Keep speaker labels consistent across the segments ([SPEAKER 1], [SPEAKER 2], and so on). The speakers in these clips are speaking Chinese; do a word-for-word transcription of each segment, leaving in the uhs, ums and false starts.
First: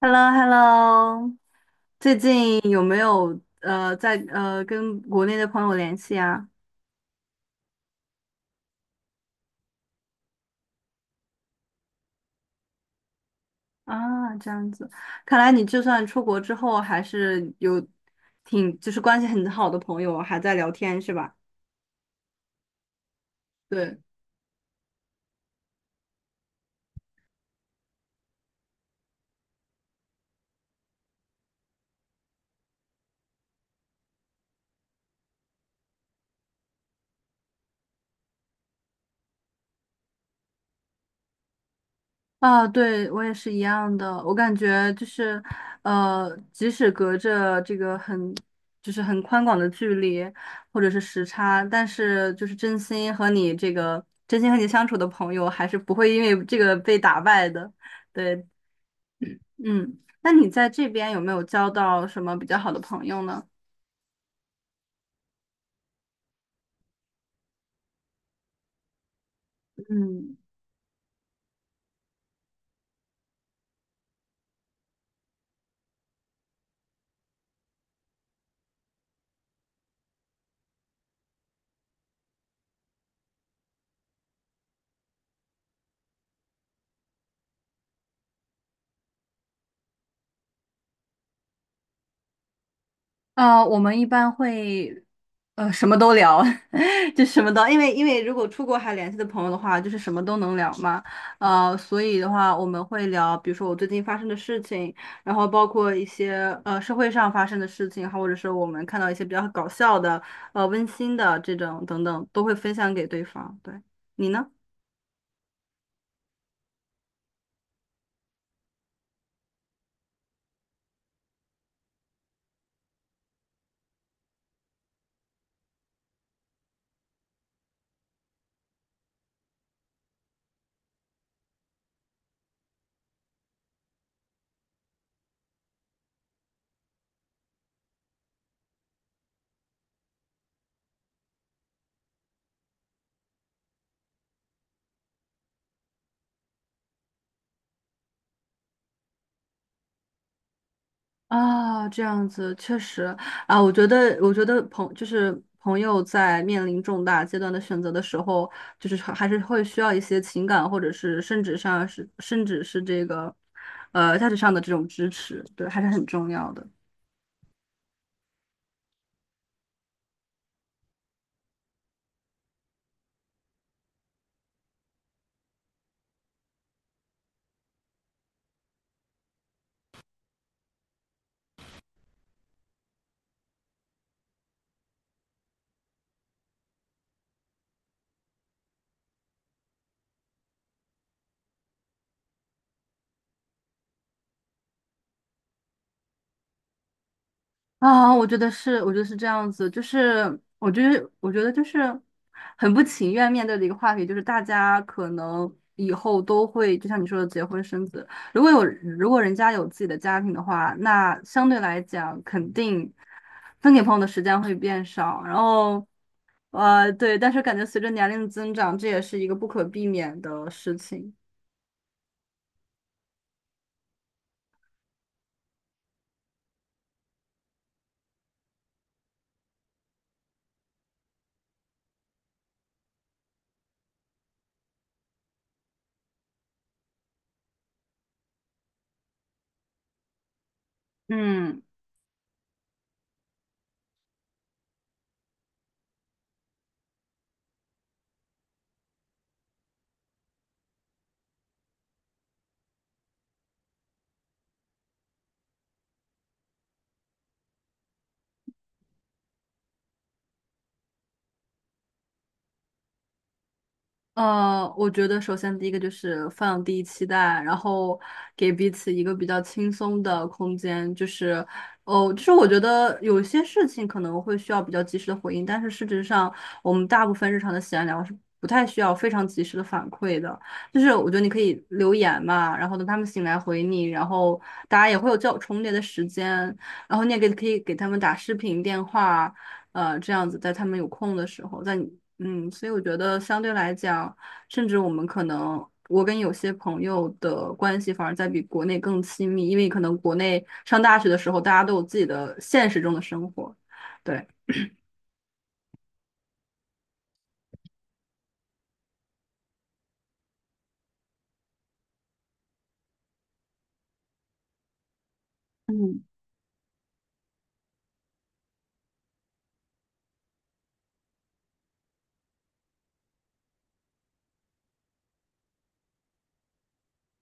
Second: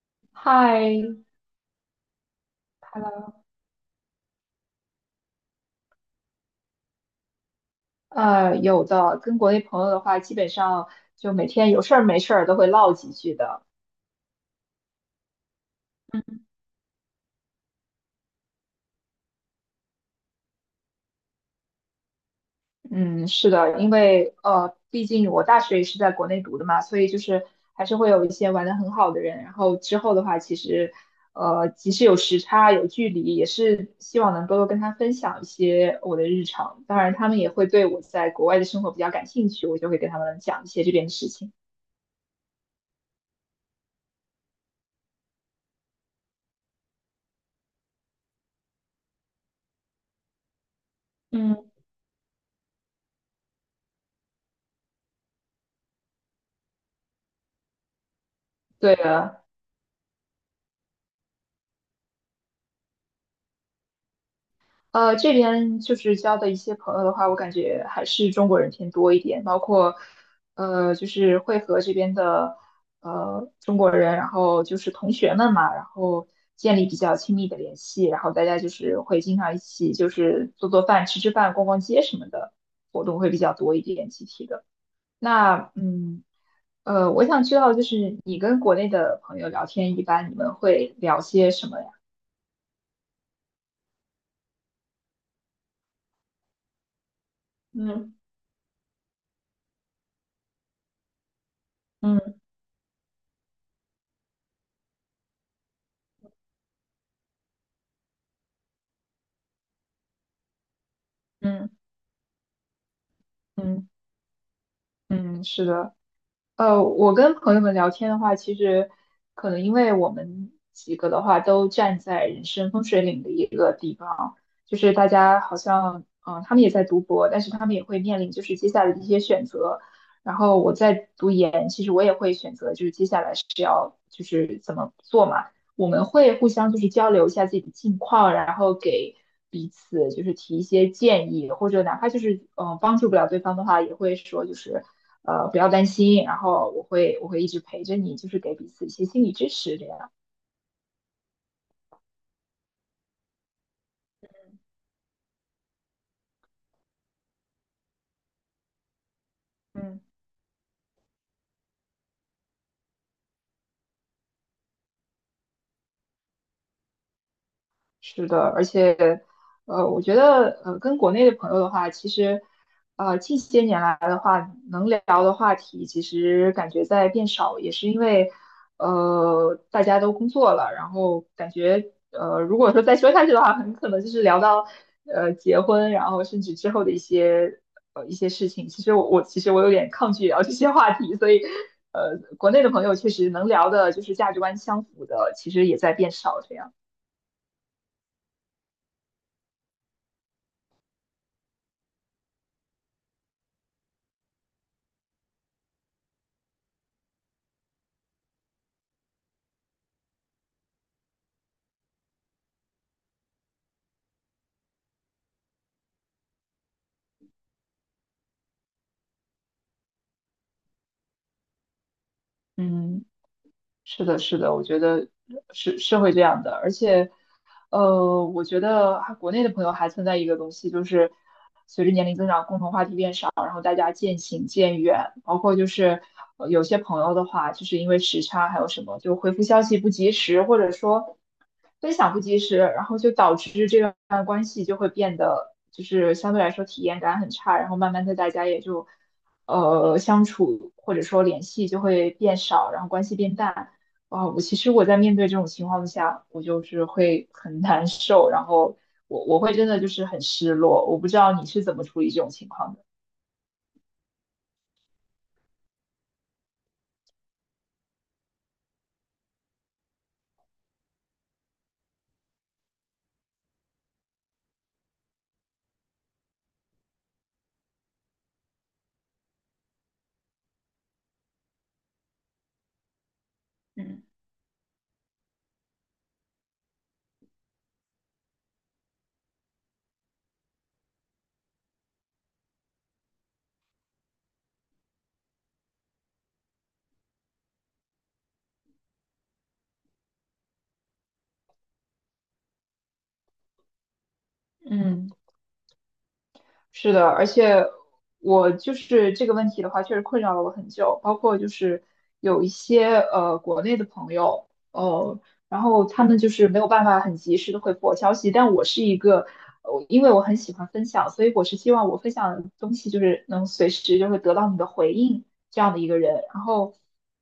[SPEAKER 1] h e l l o h e l l
[SPEAKER 2] 嗨，
[SPEAKER 1] o 最近有没有呃在呃跟国内的朋友联系啊？
[SPEAKER 2] 呃，有的，跟国内朋友的话，基本上就每天有事儿没事儿都会唠几句的。
[SPEAKER 1] 啊，这样子，看来你就算出国之后，还是有挺就是关系很好的朋友，还在聊天是吧？
[SPEAKER 2] 嗯，是的，因
[SPEAKER 1] 对。
[SPEAKER 2] 为呃，毕竟我大学也是在国内读的嘛，所以就是还是会有一些玩的很好的人。然后之后的话，其实呃，即使有时差有距离，也是希望能够多跟他分享一些我的日常。当然，他们也会对我在国外的生活比较感兴趣，我就会给他们讲一些这边的事情。
[SPEAKER 1] 啊，对，我也是一样的。我感觉就是，呃，即使隔着这个很，就是很宽广的距离，或者是时
[SPEAKER 2] 嗯，
[SPEAKER 1] 差，但是就是真心和你这个真心和你相处的朋友，还是不会因为这个被打败的。对，
[SPEAKER 2] 对的，
[SPEAKER 1] 嗯，那你在这边有没有交到什么比较好的朋友呢？
[SPEAKER 2] 呃，这边就是交的一些朋友的话，我感觉还是中国人偏多一点，包括
[SPEAKER 1] 嗯。
[SPEAKER 2] 呃，就是会和这边的呃中国人，然后就是同学们嘛，然后建立比较亲密的联系，然后大家就是会经常一起就是做做饭、吃吃饭、逛逛街什么的活动会比较多一点，集体的。那嗯，呃，我想知道就是你跟国内的朋友聊天，一般你们会聊些什么呀？
[SPEAKER 1] 呃，我们一般会，呃，什么都聊，就什么都，因为因
[SPEAKER 2] 嗯。
[SPEAKER 1] 为如果出国还联系的朋友的话，就是什么都能聊嘛，呃，所以的
[SPEAKER 2] 嗯
[SPEAKER 1] 话我们会聊，比如说我最近发生的事情，然后包括一些呃社会上发生的事情，或者是我们看到一些比较搞笑的、呃温馨的这
[SPEAKER 2] 嗯
[SPEAKER 1] 种等等，都会分享给对方。对，
[SPEAKER 2] 嗯
[SPEAKER 1] 你呢？
[SPEAKER 2] 嗯，是的。呃，我跟朋友们聊天的话，其实可能因为我们几个的话都站在人生风水岭的一个地方，就是大家好像，嗯、他们也在读博，但是他们也会面临就是接下来的一些选择。然后我在读研，其实我也会选择就是接下来是要就是怎么做嘛。我们会互相就是交流一下自己的近况，然后给彼此就是提一些建议，或者哪怕就是嗯、呃帮助不了对方的话，也会说就是。呃，不要担心，然后我会我会一直陪着你，就是给彼此一些心理支持这样。
[SPEAKER 1] 啊，这样子确实啊，我觉得，我觉得朋就是朋友在面临重大阶段的选择的时候，就是还还是会需要一
[SPEAKER 2] 嗯，
[SPEAKER 1] 些情感，或者是甚至上是甚至是这个，呃，价值上的这种支持，对，还是很重要的。
[SPEAKER 2] 是的，而且，呃，我觉得，呃，跟国内的朋友的话，其实，呃，近些年来的话，能聊的话题其实感觉在变少，也是因为，呃，大家都工作了，然后感觉，呃，如果说再说下去的话，很可能就是聊到，呃，结婚，然后甚至之后的一些，呃，一些事情。其实我我其实我有点抗拒聊这些话题，所以，呃，国内的朋友确实能聊的，就是价值观相符的，其实也在变少，这样，
[SPEAKER 1] 啊，我觉得是，我觉得是这样子，就是我觉得，我觉得就是很不情愿面对的一个话题，就是大家可能以后都会，就像你说的，结婚生子。如果有，如果人家有自己的家庭的话，那相对来讲，肯定分给朋友的时间会变少。然后，呃，对，但是感觉随着年龄的增长，这也是一个不可避免的事情。
[SPEAKER 2] 嗯。是的，是的，我觉得是是会这样的，而且，呃，我觉得还国内的朋友还存在一个东西，就是随着年龄增长，共同话题变少，然后大家渐行渐远，包括就是呃有些朋友的话，就是因为时差还有什么，就回复消息不及时，或者说
[SPEAKER 1] 嗯。
[SPEAKER 2] 分享不及时，然后就导致这段关系就会变得就是相对来说体验感很差，然后慢慢的大家也就呃相处或者说联系就会变少，然后关系变淡。啊，我其实我在面对这种情况下，我就是会很难受，然后我我会真的就是很失落。我不知道你是怎么处理这种情况的。
[SPEAKER 1] 呃，我觉得首先第一个就是放低期待，然后给彼此一个比较轻松的空间，就是，哦，就是我觉得有些事情可能会需要比较及时的回应，但是事实上我们大部分日常的闲聊是不太需要非常及时的反馈的，就是我觉得你可以留言嘛，然后等他们醒来回你，
[SPEAKER 2] 嗯
[SPEAKER 1] 然后大家也会有较重叠的时间，然后你也给可以给他们打视频电话。呃，这样子在他们有空的时候，在你嗯，所以我觉得相对来讲，甚至我们可能我跟有些朋友的关系反而在比国内更亲密，因为可能国内上大学的时候，大家都有自己的现实中的生活，对。
[SPEAKER 2] 嗯，是的，而且我就是这个问题的话，确实困扰了我很久。包括就是有一些呃国内的朋友，呃，然后他们就是没有办法很及时的回复我消息，但我是一个，我因为我很喜欢分享，所以我是希望我分享的东西就是能随时就是得到你的回应。这样的一个人。然后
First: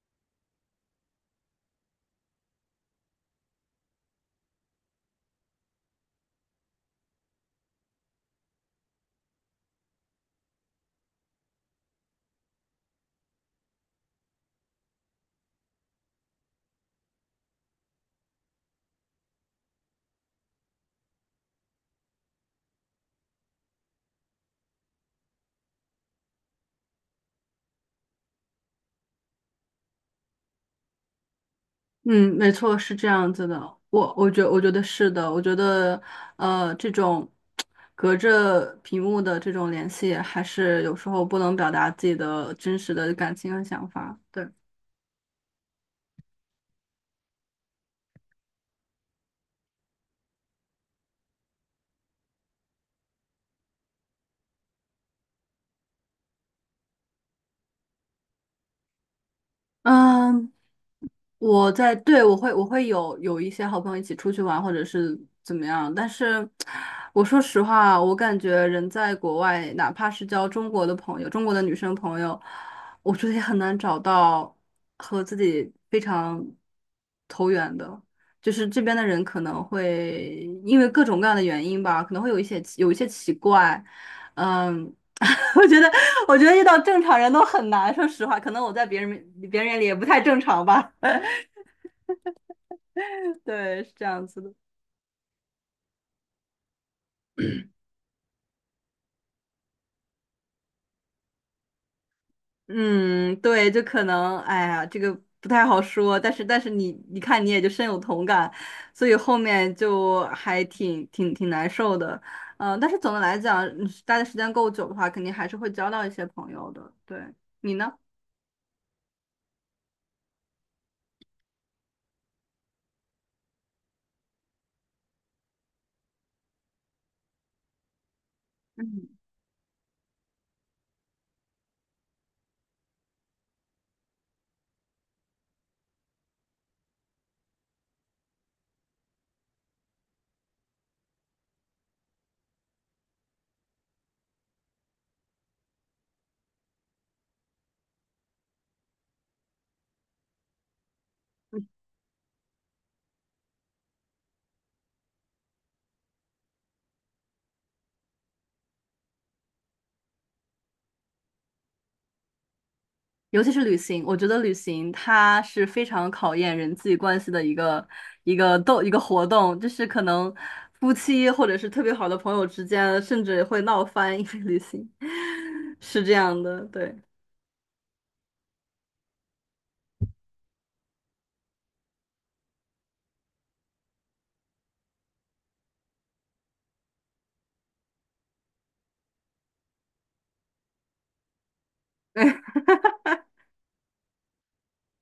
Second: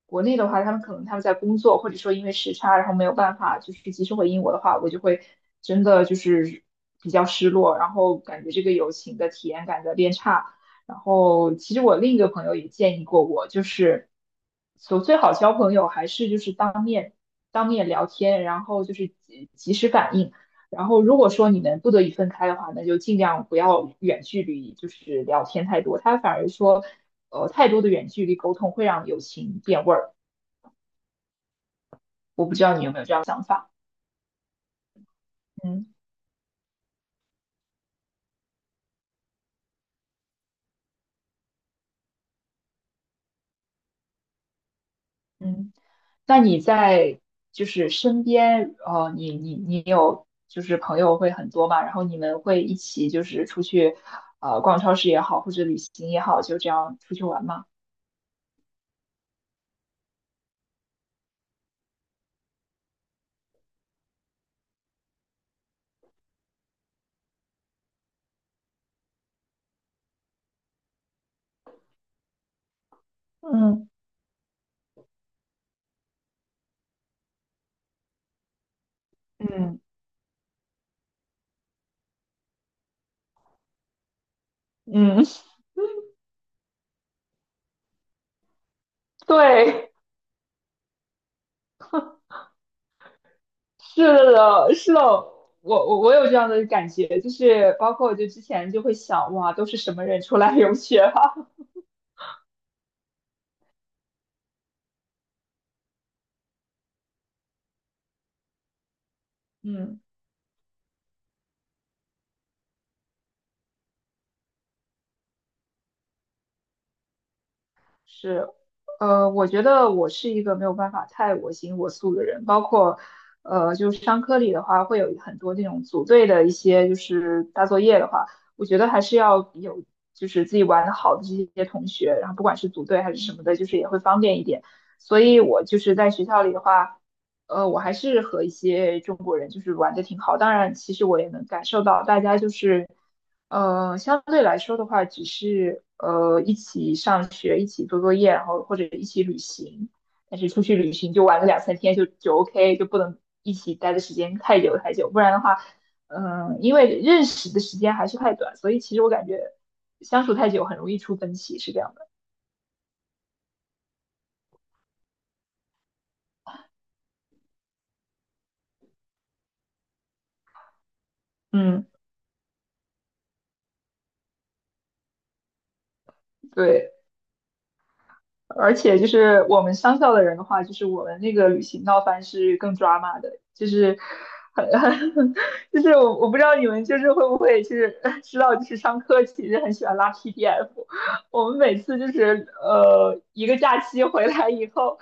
[SPEAKER 2] 国内的话，他们可能他们在工作，或者说因为时差，然后没有办法就是及时回应我的话，我就会真的就是比较失落，然后感觉这个友情的体验感在变差。然后其实我另一个朋友也建议过我，就是所最好交朋友还是就是当面当面聊天，然后就是及及时反应。然后如果说你们不得已分开的话，那就尽量不要远距离，就是聊天太多。他反而说呃，太多的远距离沟通会让友情变味儿。
[SPEAKER 1] 嗯，
[SPEAKER 2] 我
[SPEAKER 1] 没
[SPEAKER 2] 不知道
[SPEAKER 1] 错，
[SPEAKER 2] 你有
[SPEAKER 1] 是
[SPEAKER 2] 没有
[SPEAKER 1] 这
[SPEAKER 2] 这样的
[SPEAKER 1] 样
[SPEAKER 2] 想
[SPEAKER 1] 子的。
[SPEAKER 2] 法？
[SPEAKER 1] 我我觉我觉得是的，我觉
[SPEAKER 2] 嗯
[SPEAKER 1] 得呃，这种隔着屏幕的这种联系，还是有时候不能表达自己的真实的感情和想法。对，
[SPEAKER 2] 嗯，那你在就是身边，呃，你你你有就是朋友会很多嘛？然后你们会一起就是出去，呃，逛超市也好，或者旅行也好，就这样出去玩吗？
[SPEAKER 1] 嗯，我在，对，我会我会有有一些好朋友一起出去玩，或者是怎么样。但是我说实话，我感觉人在国外，哪怕是交中国的朋友，中国的女生朋友，我觉得也很难
[SPEAKER 2] 嗯
[SPEAKER 1] 找到和自己非常投缘的。就是这边的人可能
[SPEAKER 2] 嗯
[SPEAKER 1] 会因为各种各样的原因吧，可能会有一些有一些奇怪，嗯。
[SPEAKER 2] 嗯，
[SPEAKER 1] 我觉得，我觉得遇到正常人都很难。说实话，可能我在别人 面别人眼里
[SPEAKER 2] 对，
[SPEAKER 1] 也不太正常吧。对，是这
[SPEAKER 2] 是
[SPEAKER 1] 样子的。
[SPEAKER 2] 的，是的，我我我有这样的感觉，就是包括我就之前就会想，哇，都是什么人出来留学啊？
[SPEAKER 1] 嗯，对，就可能，哎呀，这个不太好说，但是但是你你看你也就深有同感，所以后面
[SPEAKER 2] 嗯，
[SPEAKER 1] 就还挺挺挺难受的，嗯、但是总的来讲，嗯待的时间够久的话，肯定还是会交到一些朋友的。对，你呢？
[SPEAKER 2] 是，呃，我觉得我是一个没有办法太我行我素的人，包括，呃，就是商科里的话，会有很多这种组队的一些就是大作业的话，我觉得还是要有就是自己玩的好的这些同学，然后不管是组队还是什么的，就是也会方便一点。所以我就是在学校里的话，呃，我还是和一些中国人就是玩的挺好，当然其实我也能感受到大家就是。呃，相对来说的话，只是呃一起上学，一起做作业，然后或者一起旅行。但是出去旅行就玩个两三天就就 OK,就不能一起待的时间太久太久，不然的话，嗯、因为认识的时间还是太短，所以其实我感觉相处太久很容易出分歧，是这样的。
[SPEAKER 1] 尤其是旅行，我觉得旅行它是非常考验人际关系的一个一个斗一个活动，就是可能夫妻或者是特
[SPEAKER 2] 嗯，
[SPEAKER 1] 别好的朋友之间，甚至会闹翻，因为旅行 是这样的，对。
[SPEAKER 2] 对。而且就是我们商校的人的话，就是我们那个旅行闹翻是更抓马的，就是很很 就是我我不知道你们就是会不会就是呃知道，就是上课其实很喜欢拉 P D F,我们每次就是呃一个假期回来以后，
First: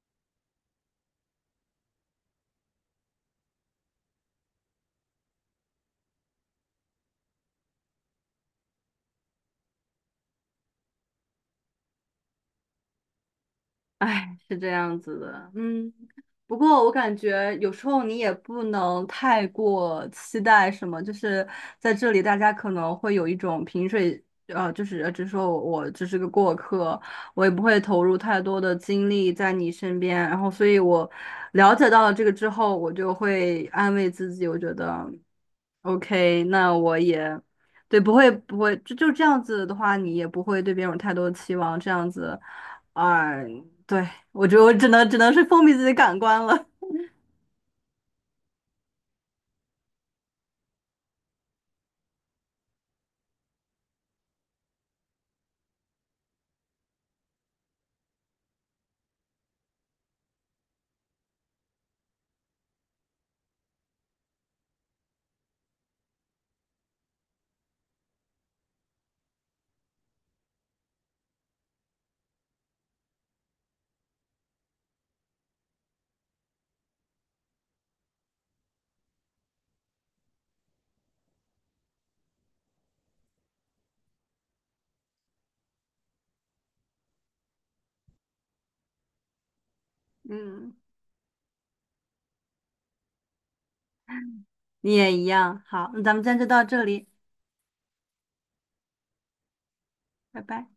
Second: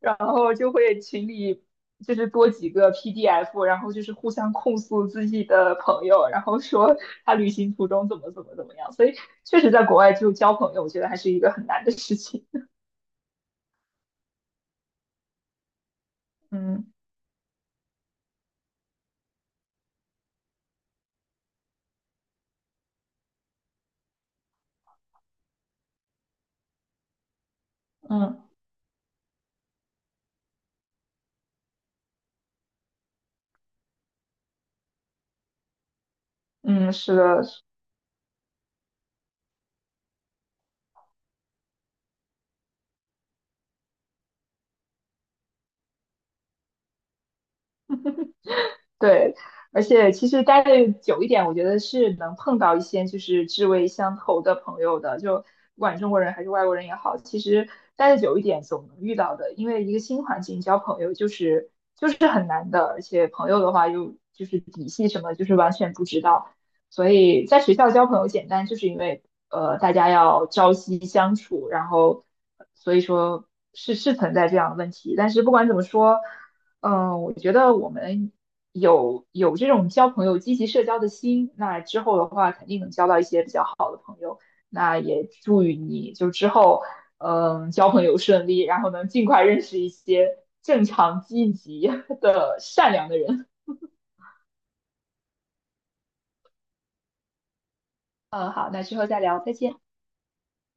[SPEAKER 2] 然后就会群里就是多几个 P D F,然后就是互相控诉自己的朋友，然后说他旅行途中怎么怎么怎么样，所以确实在国外就交朋友，我觉得还是一个很难的事情。
[SPEAKER 1] 哎，是这样子的，嗯，不过
[SPEAKER 2] 嗯
[SPEAKER 1] 我感觉有时候你也不能太过期待什么，就是在这里大家可能会有一种萍水，呃，就是呃只说我我只是个过客，我也不会投入太
[SPEAKER 2] 嗯
[SPEAKER 1] 多的精力在你身边，然后所以我了解到了这个之后，我就会安慰自己，我觉得，OK，那
[SPEAKER 2] 嗯，
[SPEAKER 1] 我
[SPEAKER 2] 是
[SPEAKER 1] 也。
[SPEAKER 2] 的，是，
[SPEAKER 1] 对，不会不会，就就这样子的话，你也不会对别人有太多的期望，这样子。嗯对，我觉得我只能只能是封闭自己感官了。
[SPEAKER 2] 对，而且其实待的久一点，我觉得是能碰到一些就是志味相投的朋友的，就不管中国人还是外国人也好，其实待的久一点总能遇到的，因为一个新环境交朋友就是就是很难的，而且朋友的话又就是底细什么就是完全不知道，所以在学校交朋友简单，就是因为呃大家要朝夕相处，然后所以说是是存在这样的问题，但是不管怎么说。嗯，我觉得我们有有这种交朋友、积极社交的心，那之后的话肯定能交到一些比较好的。那也祝予你就之后，嗯，交朋友顺利，然后能尽快认识一些
[SPEAKER 1] 嗯，
[SPEAKER 2] 正常、积极的、善良的人。
[SPEAKER 1] 你也一样。好，那咱们今天就到这里，
[SPEAKER 2] 嗯，好，那之后再聊，再见。
[SPEAKER 1] 拜拜。